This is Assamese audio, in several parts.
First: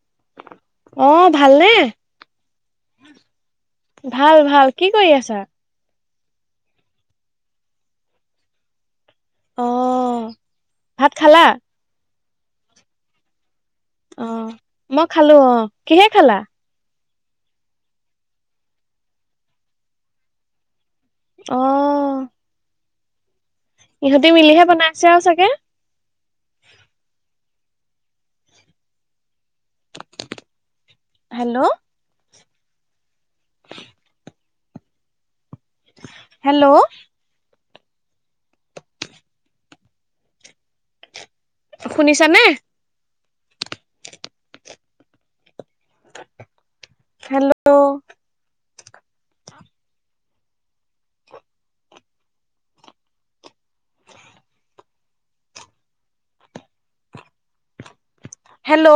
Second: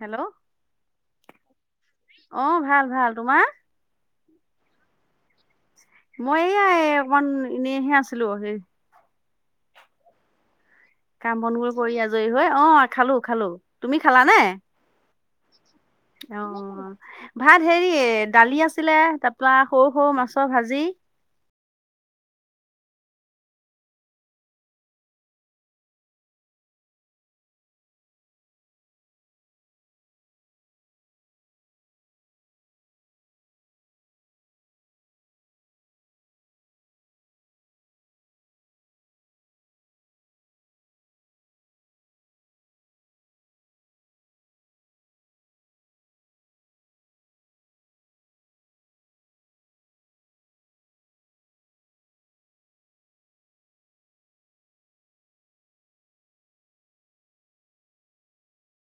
হেল্ল অঁ ভালনে? অঁ, ভাল ভাল তোমাৰ? ভাল ভাল, কি কৰি আছা? মই এয়া অকমান এনেইহে আছিলো, সেই অ ভাত খালা কাম বনবোৰ কৰি আজৰি হৈ, অঁ খালো খালো। তুমি খালা অ নে, মই খালো অ কিহে খালা অঁ। ভাত হেৰি দালি আছিলে তাৰ পৰা সৰু সৰু মাছৰ ভাজি। অ'। ইহঁতি মিলিহে বনাইছে আৰু চাগে? হেল্ল'। [inaudible] হেল্ল'। শুনিছানে? [inaudible] হেল্ল'। হেল্ল'।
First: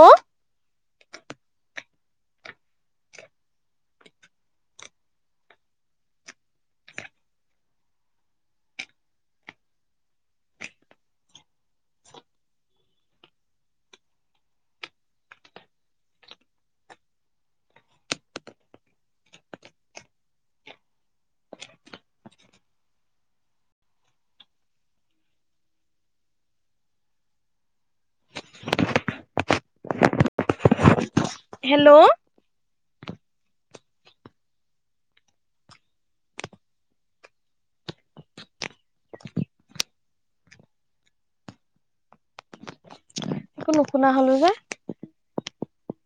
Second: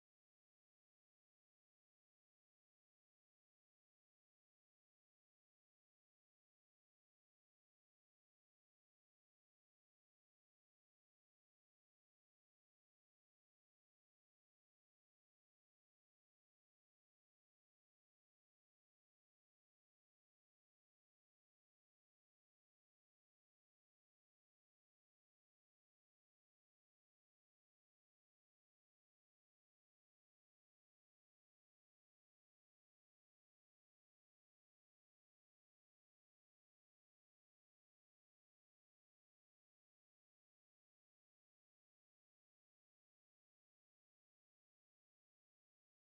হেল্ল'। একো নুশুনা হ'লো যে।